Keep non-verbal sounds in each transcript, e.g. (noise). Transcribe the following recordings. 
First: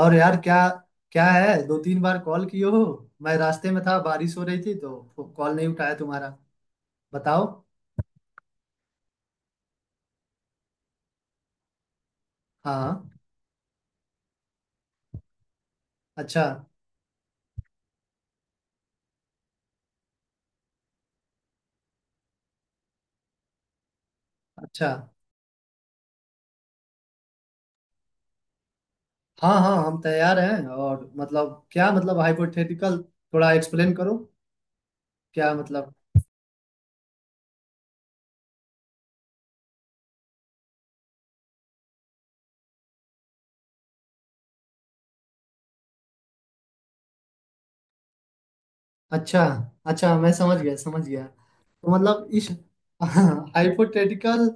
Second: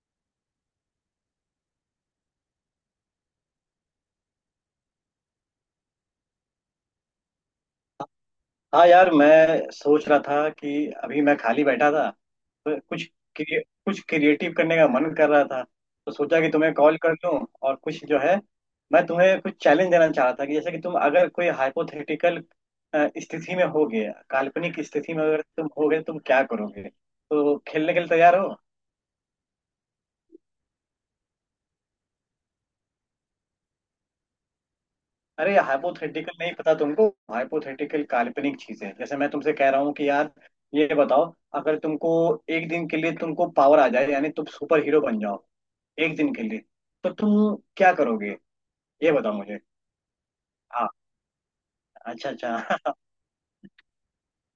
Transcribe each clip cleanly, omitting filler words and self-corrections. और यार, क्या? क्या है? 2-3 बार कॉल किए हो। मैं रास्ते में था, बारिश हो रही थी, तो कॉल नहीं उठाया तुम्हारा। बताओ। हाँ यार, मैं सोच रहा था कि अभी मैं खाली बैठा था। तो कुछ हाँ। क्रिए, कुछ क्रिएटिव करने का मन कर रहा था, तो सोचा अच्छा। कि तुम्हें कॉल कर लूं। और कुछ जो है, मैं तुम्हें कुछ चैलेंज देना चाह रहा था कि जैसे कि तुम अगर कोई हाइपोथेटिकल स्थिति में होगे, काल्पनिक अच्छा। स्थिति में अगर तुम होगे, तुम क्या करोगे। तो खेलने के लिए तैयार हो? हाँ हाँ, हम तैयार हैं। और मतलब क्या? मतलब हाइपोथेटिकल, थोड़ा एक्सप्लेन करो। क्या अरे मतलब? हाइपोथेटिकल नहीं पता तुमको? हाइपोथेटिकल काल्पनिक चीजें, जैसे मैं तुमसे कह रहा हूँ कि यार ये बताओ, अगर तुमको एक दिन के लिए तुमको पावर आ जाए, यानी तुम सुपर हीरो बन जाओ एक दिन के लिए, तो तुम क्या करोगे? ये बताओ अच्छा मुझे। अच्छा, मैं समझ गया, हाँ। समझ गया। तो मतलब अच्छा इस अच्छा। (laughs) हाइपोथेटिकल,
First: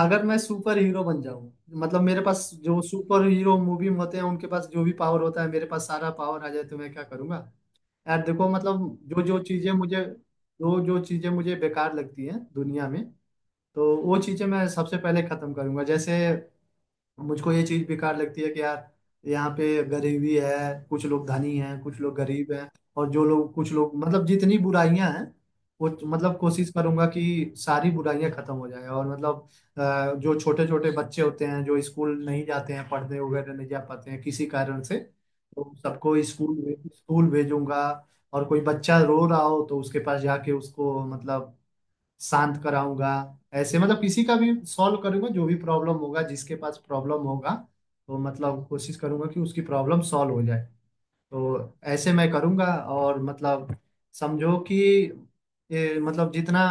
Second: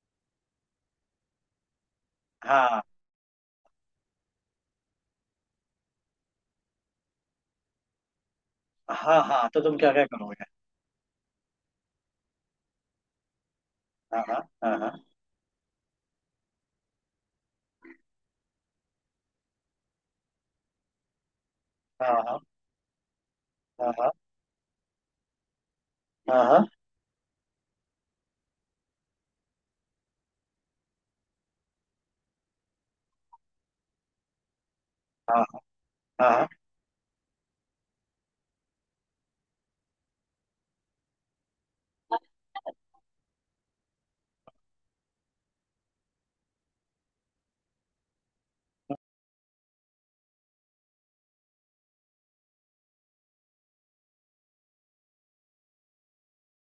अगर मैं सुपर हीरो बन जाऊं। मतलब मेरे पास, (laughs) जो हाँ सुपर हीरो मूवी में होते हैं उनके पास जो भी पावर होता है, मेरे पास सारा पावर आ जाए, तो मैं क्या करूंगा? यार देखो, मतलब हाँ जो जो हाँ, तो चीजें तुम क्या मुझे, क्या करोगे? जो जो चीजें मुझे बेकार लगती हैं दुनिया में, तो वो हाँ हाँ चीजें मैं हाँ हाँ। सबसे पहले खत्म करूंगा, जैसे। मुझको ये चीज बेकार लगती है कि यार, यहाँ पे गरीबी है। कुछ लोग धनी हैं, कुछ लोग हाँ गरीब हैं। और जो लोग, कुछ हाँ। लोग, हाँ मतलब जितनी बुराइयां हैं, वो मतलब हाँ हाँ। हाँ। कोशिश करूंगा कि सारी बुराइयां खत्म हो जाए, और मतलब, जो छोटे छोटे बच्चे होते हैं, जो स्कूल नहीं जाते हैं, पढ़ने वगैरह नहीं जा पाते हैं किसी कारण से, हाँ तो सबको हाँ। हाँ। स्कूल स्कूल भेजूंगा। और कोई बच्चा रो रहा हो, तो उसके पास जाके उसको, मतलब, शांत कराऊंगा। ऐसे, मतलब किसी का भी सॉल्व करूंगा, जो भी प्रॉब्लम होगा, जिसके पास प्रॉब्लम होगा, तो मतलब कोशिश करूंगा कि उसकी प्रॉब्लम सॉल्व हो जाए। तो ऐसे मैं करूंगा, और मतलब, समझो कि ये, मतलब जितना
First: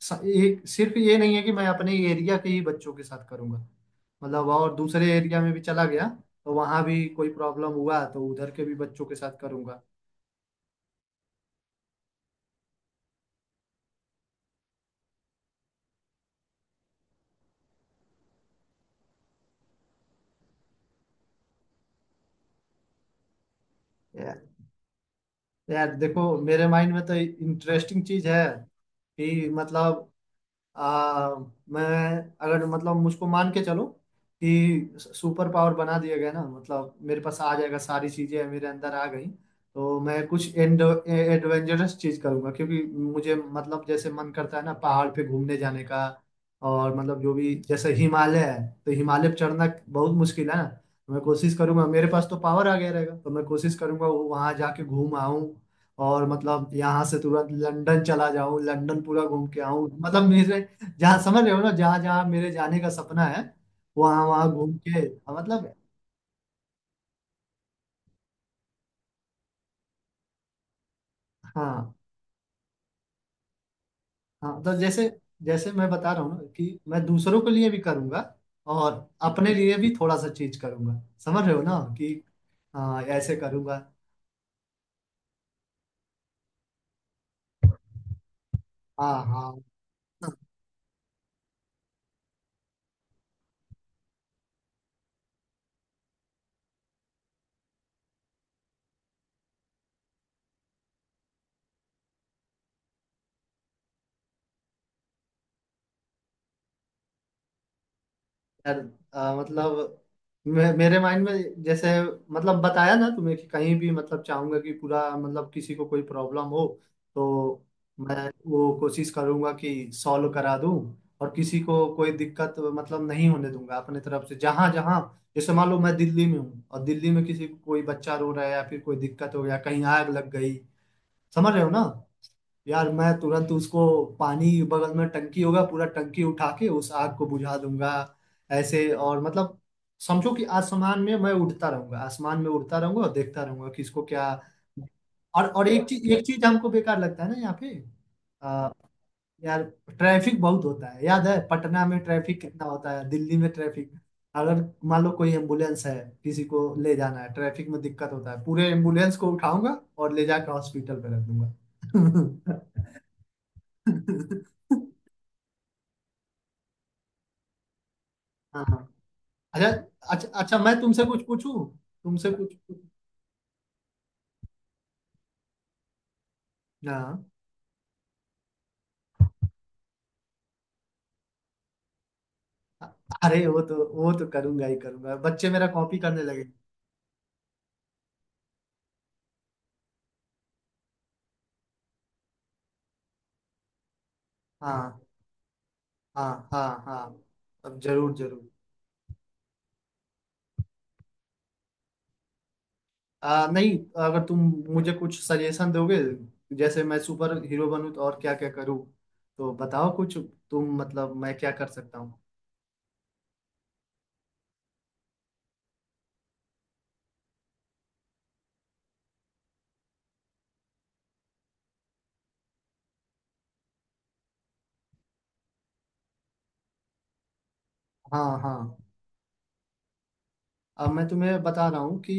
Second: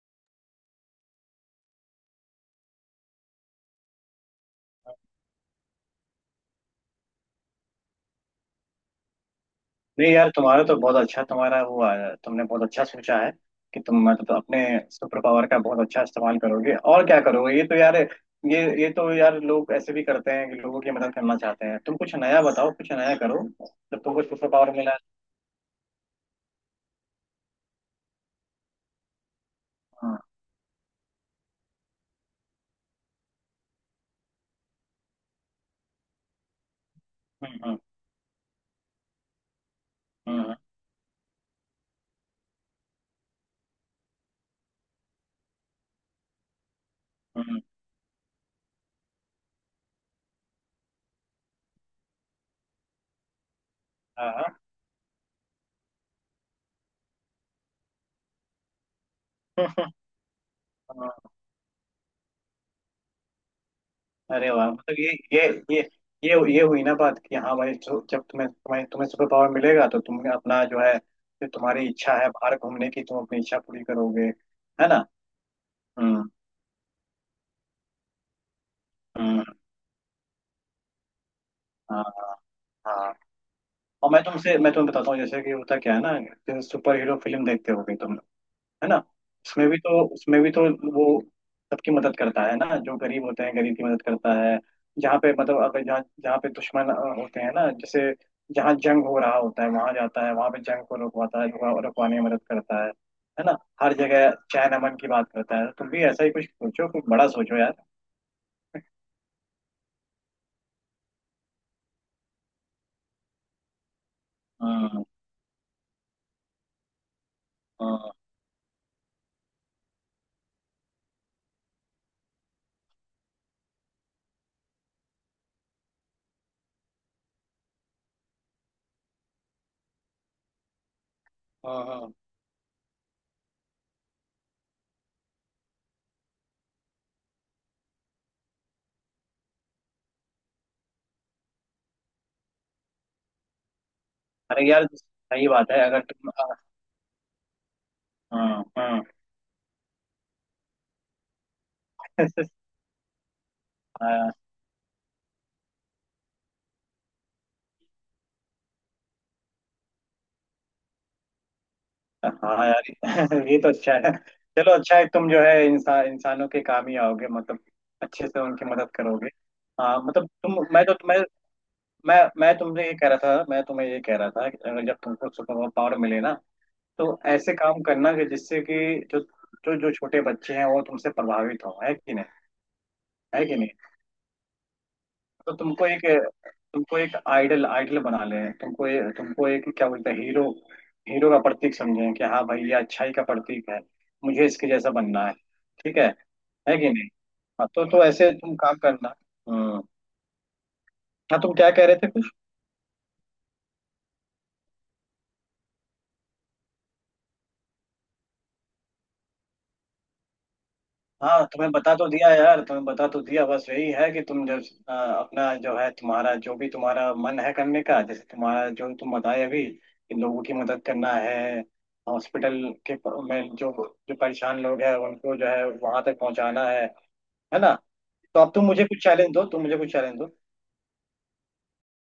एक सिर्फ ये नहीं है कि मैं अपने एरिया के ही बच्चों के साथ करूंगा। मतलब और दूसरे एरिया में भी चला गया, तो वहां भी कोई प्रॉब्लम हुआ तो उधर के भी बच्चों के साथ करूंगा। नहीं यार, तुम्हारा तो बहुत अच्छा, तुम्हारा हुआ है, तुमने बहुत अच्छा सोचा है कि तुम मतलब अपने सुपर पावर का बहुत अच्छा इस्तेमाल करोगे। और क्या करोगे? ये तो यार, ये तो यार लोग ऐसे भी करते हैं कि लोगों की मदद करना चाहते हैं। तुम कुछ नया बताओ, कुछ नया करो, जब तुमको यार, सुपर पावर मिला है। यार देखो, मेरे माइंड में तो इंटरेस्टिंग चीज है, कि मतलब, हाँ। आ, मैं, अगर मतलब मुझको मान के चलो कि सुपर पावर बना दिया गया ना, मतलब मेरे पास आ हम्म। जाएगा, हम्म। सारी चीजें मेरे अंदर आ गई, तो मैं हम्म। हम्म। कुछ एंड एडवेंचरस चीज करूंगा, क्योंकि मुझे, मतलब जैसे मन करता है ना पहाड़ पे घूमने जाने का। और मतलब जो भी, हम्म। जैसे हिमालय है, तो हिमालय पे चढ़ना बहुत मुश्किल है ना, तो मैं कोशिश करूंगा, मेरे पास तो पावर आ गया रहेगा, तो मैं कोशिश करूंगा वो वहां हाँ जाके घूम आऊं। और मतलब यहाँ से तुरंत लंदन चला जाऊं, लंदन पूरा घूम के आऊं, हाँ। मतलब मेरे, (laughs) जहाँ हाँ। समझ रहे हो ना, जहाँ जहाँ मेरे जाने का सपना है, वहाँ अरे वहाँ वाह, घूम के, मतलब ये हाँ, ये मतलब। ये ये ये हुई ना बात कि हाँ भाई, जब तुम्हें तुम्हें तुम्हें सुपर पावर मिलेगा तो तुम अपना जो है, जो तुम्हारी हाँ इच्छा है बाहर घूमने की, तुम अपनी इच्छा पूरी करोगे। हाँ, तो है ना। जैसे, जैसे मैं बता रहा हम्म। हूँ ना, कि मैं दूसरों के लिए भी करूँगा, और हम्म। अपने लिए भी थोड़ा सा चीज करूँगा, समझ रहे हो ना, हाँ कि हाँ हाँ, हाँ। ऐसे करूँगा। और मैं तुमसे, मैं तुम्हें बताता हूँ जैसे कि होता क्या है ना, जैसे सुपर हीरो फिल्म देखते होगे तुम लोग, है ना। हाँ हाँ उसमें भी तो वो सबकी मदद करता है ना, जो गरीब होते हैं गरीब की मदद करता है। जहाँ पे मतलब अगर जहाँ जहाँ पे दुश्मन होते हैं ना, जैसे जहाँ जंग हो रहा होता है वहां जाता है, वहां पे जंग को रुकवाता है, रुकवाने में मदद करता है। है ना। हर जगह चैन अमन की बात करता है। तो तुम भी ऐसा ही कुछ सोचो, कुछ बड़ा सोचो यार। यार, मतलब मेरे माइंड में जैसे, मतलब बताया ना तुम्हें कि कहीं भी मतलब चाहूंगा कि पूरा, हाँ मतलब किसी को कोई प्रॉब्लम हो, तो हाँ मैं, वो कोशिश करूंगा कि सॉल्व करा दूं। और किसी को कोई दिक्कत, मतलब नहीं होने दूंगा अपने तरफ से, जहां जहां। जैसे मान लो मैं दिल्ली में हूँ, और दिल्ली में किसी को, कोई बच्चा रो रहा है, या फिर कोई दिक्कत हो गया, कहीं आग लग गई। समझ रहे हो ना? हाँ हाँ, यार मैं तुरंत उसको, पानी, बगल में टंकी होगा, पूरा टंकी उठा के उस आग को बुझा दूंगा। ऐसे, और मतलब समझो कि आसमान में मैं उड़ता रहूंगा, आसमान में उड़ता रहूंगा, और देखता रहूंगा कि इसको क्या। अरे यार और सही और बात है, एक अगर चीज, एक तुम। चीज हमको बेकार लगता है ना यहाँ पे। हाँ हाँ यार, ट्रैफिक बहुत होता है, याद है पटना में ट्रैफिक कितना होता है, दिल्ली में ट्रैफिक। अगर मान लो कोई एम्बुलेंस है, किसी को ले जाना है, ट्रैफिक में दिक्कत होता है, पूरे एम्बुलेंस को उठाऊंगा और ले जाकर हॉस्पिटल पे रख दूंगा। हाँ (laughs) हाँ यार, (laughs) ये तो अच्छा है। चलो अच्छा है, तुम जो है इंसान इंसानों के काम ही आओगे, मतलब अच्छे से हाँ उनकी हाँ। मदद करोगे। अच्छा। हाँ, मतलब अच्छा, तुम, अच्छा, मैं मैं तो तुम्हें, मैं तुमसे कुछ मैं तुमसे पूछूं? ये कह रहा था, मैं तुम्हें ये कह रहा था कि अगर जब तुमको सुपर पावर मिले ना, तो हाँ। ऐसे काम करना कि जिससे कि जो जो जो छोटे बच्चे हैं वो तुमसे प्रभावित हो। है कि नहीं। है अरे कि वो नहीं। तो वो तो करूंगा ही करूंगा, बच्चे तो मेरा तुमको कॉपी एक, करने लगे। आइडल आइडल बना लें तुमको, ये तुमको एक क्या बोलते हैं, हीरो, हीरो का प्रतीक समझें कि हाँ भाई, ये अच्छाई का प्रतीक है, मुझे इसके जैसा हाँ बनना है। ठीक है। हाँ हाँ है कि हाँ। नहीं। हाँ, अब तो जरूर ऐसे जरूर। तुम काम करना। हम्म। हाँ, तुम क्या कह रहे थे? नहीं, अगर तुम मुझे कुछ सजेशन दोगे, जैसे मैं सुपर हीरो बनूं तो और क्या क्या करूँ, तो बताओ कुछ, तुम, मतलब मैं हाँ, क्या कर तुम्हें बता सकता तो हूँ? दिया यार, तुम्हें बता तो दिया, बस यही है कि तुम जब अपना जो है, तुम्हारा जो भी तुम्हारा मन है करने का, जैसे तुम्हारा जो तुम बताए अभी कि लोगों की मदद करना है, हॉस्पिटल के में जो, जो परेशान लोग हैं उनको जो है वहां तक पहुंचाना है। है ना। हाँ तो अब तुम हाँ। मुझे कुछ चैलेंज दो, तुम मुझे कुछ चैलेंज दो। अब मैं तुम्हें बता रहा हूँ कि,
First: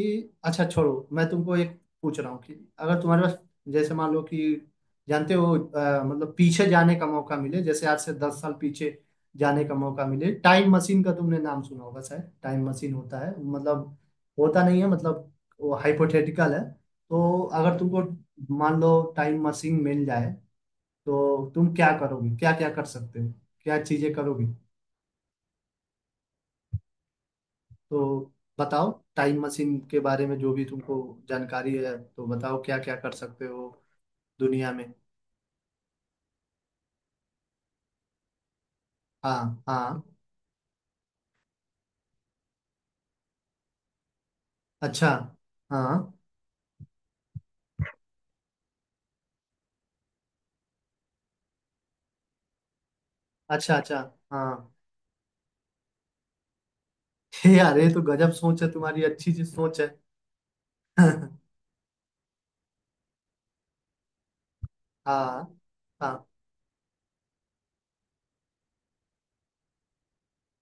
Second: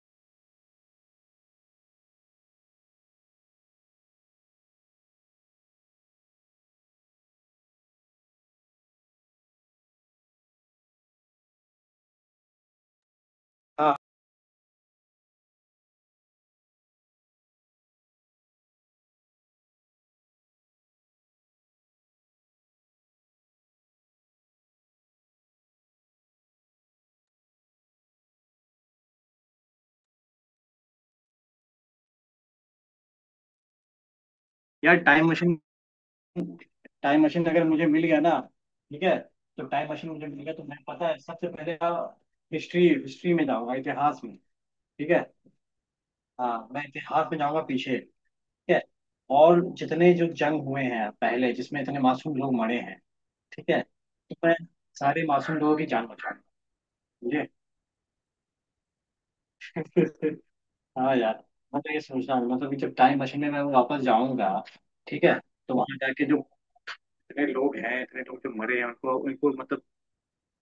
अच्छा छोड़ो, मैं तुमको एक पूछ रहा हूँ कि, अगर तुम्हारे पास, जैसे मान लो कि, जानते हो, मतलब पीछे जाने का मौका मिले, जैसे आज से 10 साल पीछे जाने का मौका मिले। टाइम मशीन का तुमने नाम सुना होगा शायद। टाइम मशीन होता है, हाँ मतलब होता नहीं है, मतलब वो हाइपोथेटिकल है। तो अगर तुमको, मान लो टाइम मशीन मिल जाए, तो तुम क्या करोगे? क्या क्या कर सकते हो? क्या चीजें करोगे? तो बताओ, टाइम मशीन के बारे में जो भी तुमको जानकारी है तो बताओ, क्या क्या कर सकते हो दुनिया में? यार, टाइम मशीन, टाइम मशीन अगर मुझे मिल गया ना, ठीक है, हाँ तो टाइम हाँ। मशीन मुझे मिल गया तो मैं, पता है, सबसे पहले हिस्ट्री, हिस्ट्री में जाऊंगा, इतिहास में। अच्छा। ठीक है। हाँ। हाँ, मैं इतिहास में जाऊंगा पीछे। ठीक है। और जितने जो जंग हुए हैं पहले, जिसमें इतने मासूम लोग मरे हैं, ठीक अच्छा है, अच्छा। तो हाँ। मैं सारे मासूम लोगों की जान बचाऊंगा। (laughs) मुझे। हे यार, ये तो गजब सोच है तुम्हारी, अच्छी सी सोच है। (laughs) (laughs) हाँ हाँ यार, मैं तो ये सोच रहा हूँ मतलब कि जब टाइम मशीन में मैं वापस जाऊंगा, ठीक है, तो वहां हाँ जाके जो इतने लोग हैं, इतने लोग जो मरे हैं उनको उनको मतलब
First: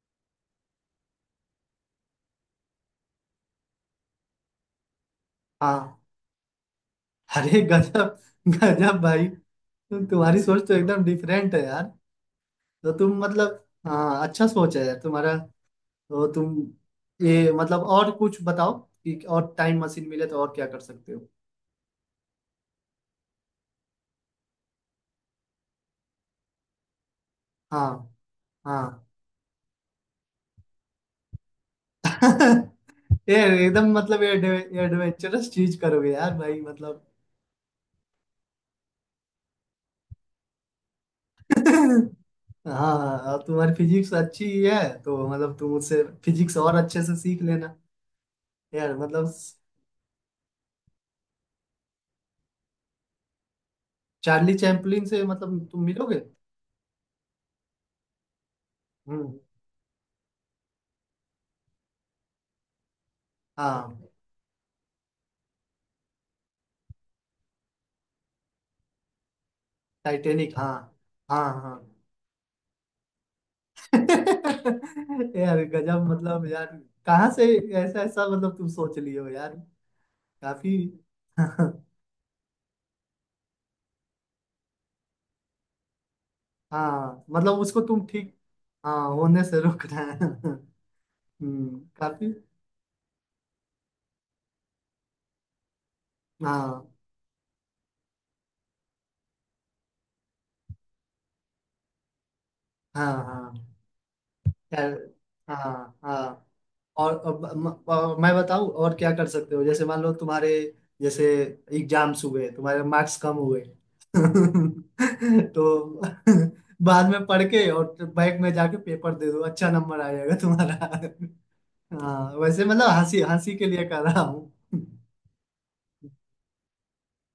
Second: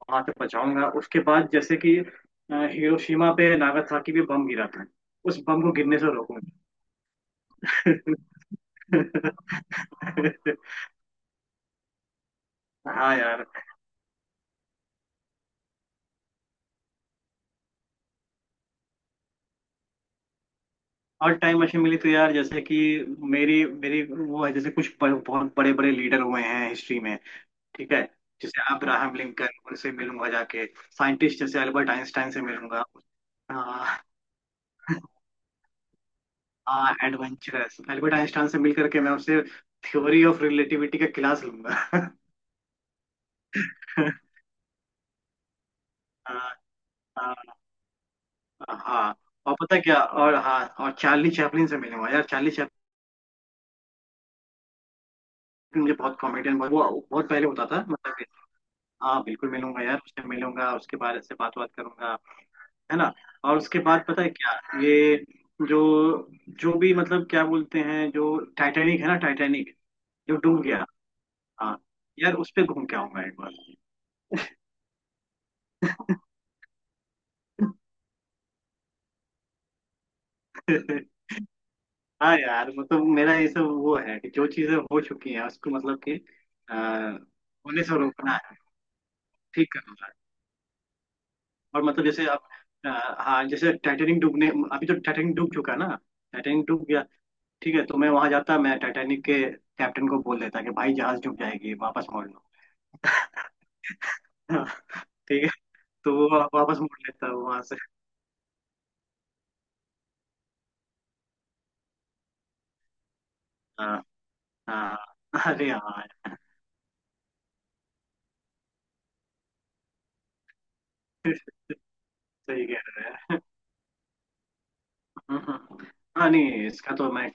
वहां से बचाऊंगा। उसके बाद जैसे कि हिरोशिमा पे, नागासाकी पे बम गिरा था, उस बम को गिरने हाँ। से अरे गजब, गजब भाई, रोकूंगा। तुम्हारी (laughs) सोच तो एकदम डिफरेंट है यार। तो हाँ तुम, यार। मतलब, हाँ अच्छा सोच है यार तुम्हारा। तो तुम, ये मतलब और कुछ बताओ, कि और टाइम मशीन मिले तो और क्या कर सकते हो? और टाइम मशीन मिली तो यार, जैसे कि मेरी मेरी वो है, जैसे कुछ बहुत बड़े बड़े लीडर हुए हैं हिस्ट्री में। ठीक है। हाँ जैसे हाँ। अब्राहम लिंकन, उनसे मिलूंगा जाके। साइंटिस्ट जैसे अल्बर्ट आइंस्टाइन से मिलूंगा। (laughs) ये एकदम, हाँ। मतलब ये एडवेंचरस चीज करोगे यार भाई, हाँ, मतलब। एडवेंचरस, अल्बर्ट आइंस्टाइन से मिल करके मैं उससे थ्योरी ऑफ रिलेटिविटी का क्लास लूंगा। (laughs) हाँ, और तुम्हारी फिजिक्स (laughs) अच्छी ही है, तो मतलब तुम उससे हाँ। फिजिक्स और अच्छे से हाँ। सीख लेना। यार हाँ। मतलब। और पता है क्या, और हाँ, और चार्ली चैपलिन से मिलूंगा यार, चार्ली चैपलिन चार्ली चैपलिन से, मतलब तुम मुझे बहुत, मिलोगे? कॉमेडियन बहुत, वो बहुत पहले होता था मतलब। हाँ, हम्म। बिल्कुल मिलूंगा यार, उससे मिलूंगा, उसके बारे से बात बात करूंगा। है ना। और उसके बाद हाँ। पता है क्या, ये जो, जो भी मतलब क्या बोलते हैं, जो टाइटैनिक है ना, टाइटैनिक जो टाइटैनिक, डूब हाँ। गया, हाँ हाँ। हाँ यार, उस पे घूम के आऊंगा एक बार। (laughs) यार गजब, मतलब यार कहाँ से ऐसा ऐसा, मतलब तुम सोच लिए हो यार, काफी। (laughs) (laughs) हाँ यार, मतलब मेरा ये सब वो है कि जो चीजें हो चुकी हैं उसको मतलब कि हाँ, मतलब उसको होने से तुम रोकना ठीक। है, हाँ, होने से ठीक करना रोकना है। है। (laughs) हम्म, और मतलब जैसे काफी। आप, अ, हाँ जैसे टाइटेनिक डूबने अभी तो टाइटेनिक डूब चुका है ना, टाइटेनिक डूब हाँ गया। ठीक है, तो मैं वहां जाता, मैं टाइटैनिक के कैप्टन को बोल देता कि भाई जहाज डूब जाएगी, वापस मोड़ लो। हाँ हाँ हाँ। यार, ठीक है। हाँ तो वो हाँ। वापस मोड़ और लेता है अब वहां से। और मैं बताऊँ और क्या कर सकते हो, जैसे मान लो तुम्हारे, जैसे एग्जाम्स हुए, तुम्हारे मार्क्स कम हुए। हाँ (laughs) हाँ, अरे तो हाँ। बाद में पढ़ के और बैग में जाके पेपर दे दो, अच्छा नंबर आ जाएगा तुम्हारा। (laughs) (laughs) हाँ, वैसे सही कह मतलब रहे हंसी हैं। हंसी के लिए कर रहा हूँ। हम्म। हम्म। हाँ, नहीं, इसका तो मैं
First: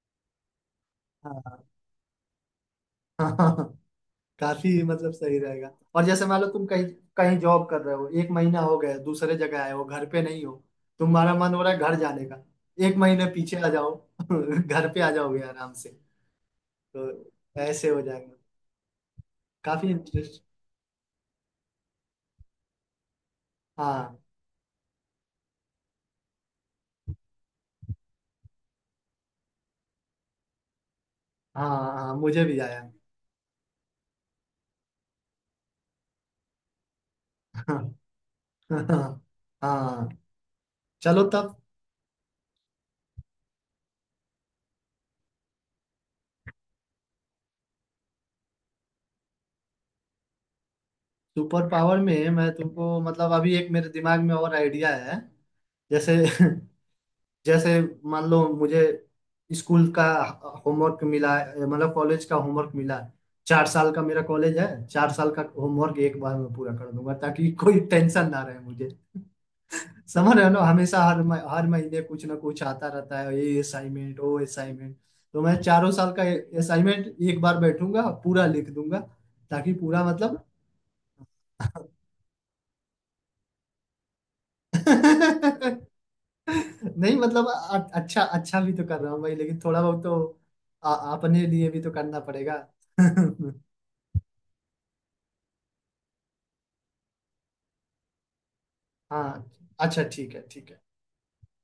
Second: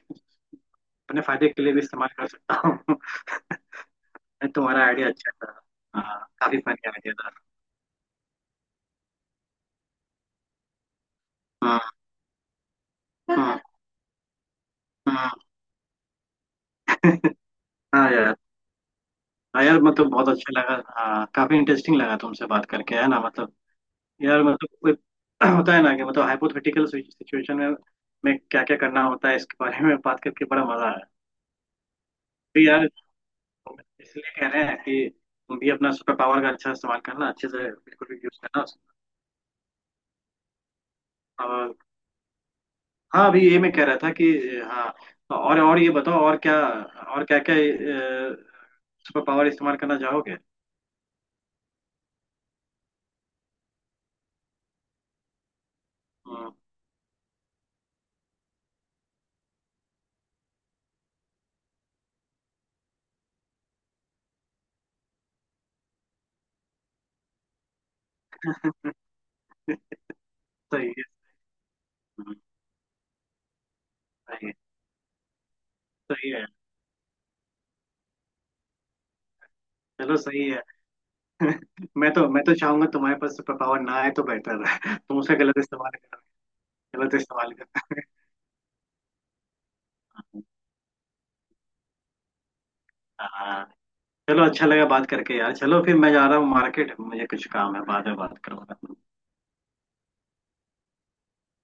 अपने फायदे के लिए भी इस्तेमाल कर सकता हूँ। हाँ। (laughs) (laughs) काफी, तुम्हारा आइडिया मतलब अच्छा सही था। रहेगा। और हाँ, जैसे मान लो काफी तुम कहीं, फनी आइडिया था। कहीं जॉब कर रहे हो, 1 महीना हो गया, दूसरे जगह आए हो, घर पे नहीं हो, तुम्हारा मन हो रहा है हाँ घर जाने का, 1 महीने पीछे हाँ आ जाओ, (laughs) घर पे आ हाँ। जाओगे आराम से। तो (laughs) ऐसे हो हाँ यार। जाएगा। हाँ यार, काफी मतलब बहुत इंटरेस्ट। अच्छा लगा, हाँ काफी इंटरेस्टिंग लगा तुमसे बात करके, है ना मतलब। हाँ यार मतलब कोई (clears throat) होता है ना, कि मतलब हाइपोथेटिकल सिचुएशन में क्या क्या करना होता है, इसके बारे में बात करके बड़ा मजा आया। हाँ, हाँ मुझे भी तो आया। यार, इसलिए कह रहे हैं कि तुम भी अपना सुपर पावर का अच्छा इस्तेमाल करना, अच्छे से, (laughs) बिल्कुल भी यूज करना। हाँ हाँ, चलो तब। और हाँ, अभी ये मैं कह रहा था कि, हाँ तो, और ये बताओ और क्या, और क्या क्या सुपर पावर इस्तेमाल करना चाहोगे? सुपर पावर में मैं तुमको, मतलब अभी एक मेरे दिमाग में और आइडिया है, जैसे हम्म। (laughs) जैसे मान लो, मुझे स्कूल का होमवर्क मिला है, मतलब कॉलेज का होमवर्क मिला है। 4 साल का मेरा कॉलेज है, 4 साल का होमवर्क एक बार में पूरा कर दूंगा, ताकि (laughs) कोई टेंशन ना रहे मुझे। (laughs) समझ रहे हो ना, सही हमेशा है। हर महीने कुछ ना हम्म। कुछ आता रहता है, ये असाइनमेंट, वो सही है। असाइनमेंट। तो मैं चारों साल का सही है। असाइनमेंट एक बार बैठूंगा, पूरा लिख दूंगा, ताकि पूरा, चलो मतलब। सही है। (laughs) मैं तो चाहूंगा तुम्हारे पास सुपर पावर ना आए तो बेहतर है। (laughs) तुम उसका गलत (laughs) इस्तेमाल गलत नहीं, मतलब इस्तेमाल करता है। अच्छा अच्छा भी तो कर रहा हूँ भाई, लेकिन थोड़ा बहुत तो अपने लिए भी तो करना पड़ेगा। (laughs) हाँ। चलो अच्छा लगा बात करके यार, चलो फिर मैं जा रहा हूँ मार्केट, मुझे कुछ काम है, बाद में बात करूंगा। हाँ, अच्छा ठीक है, ठीक है।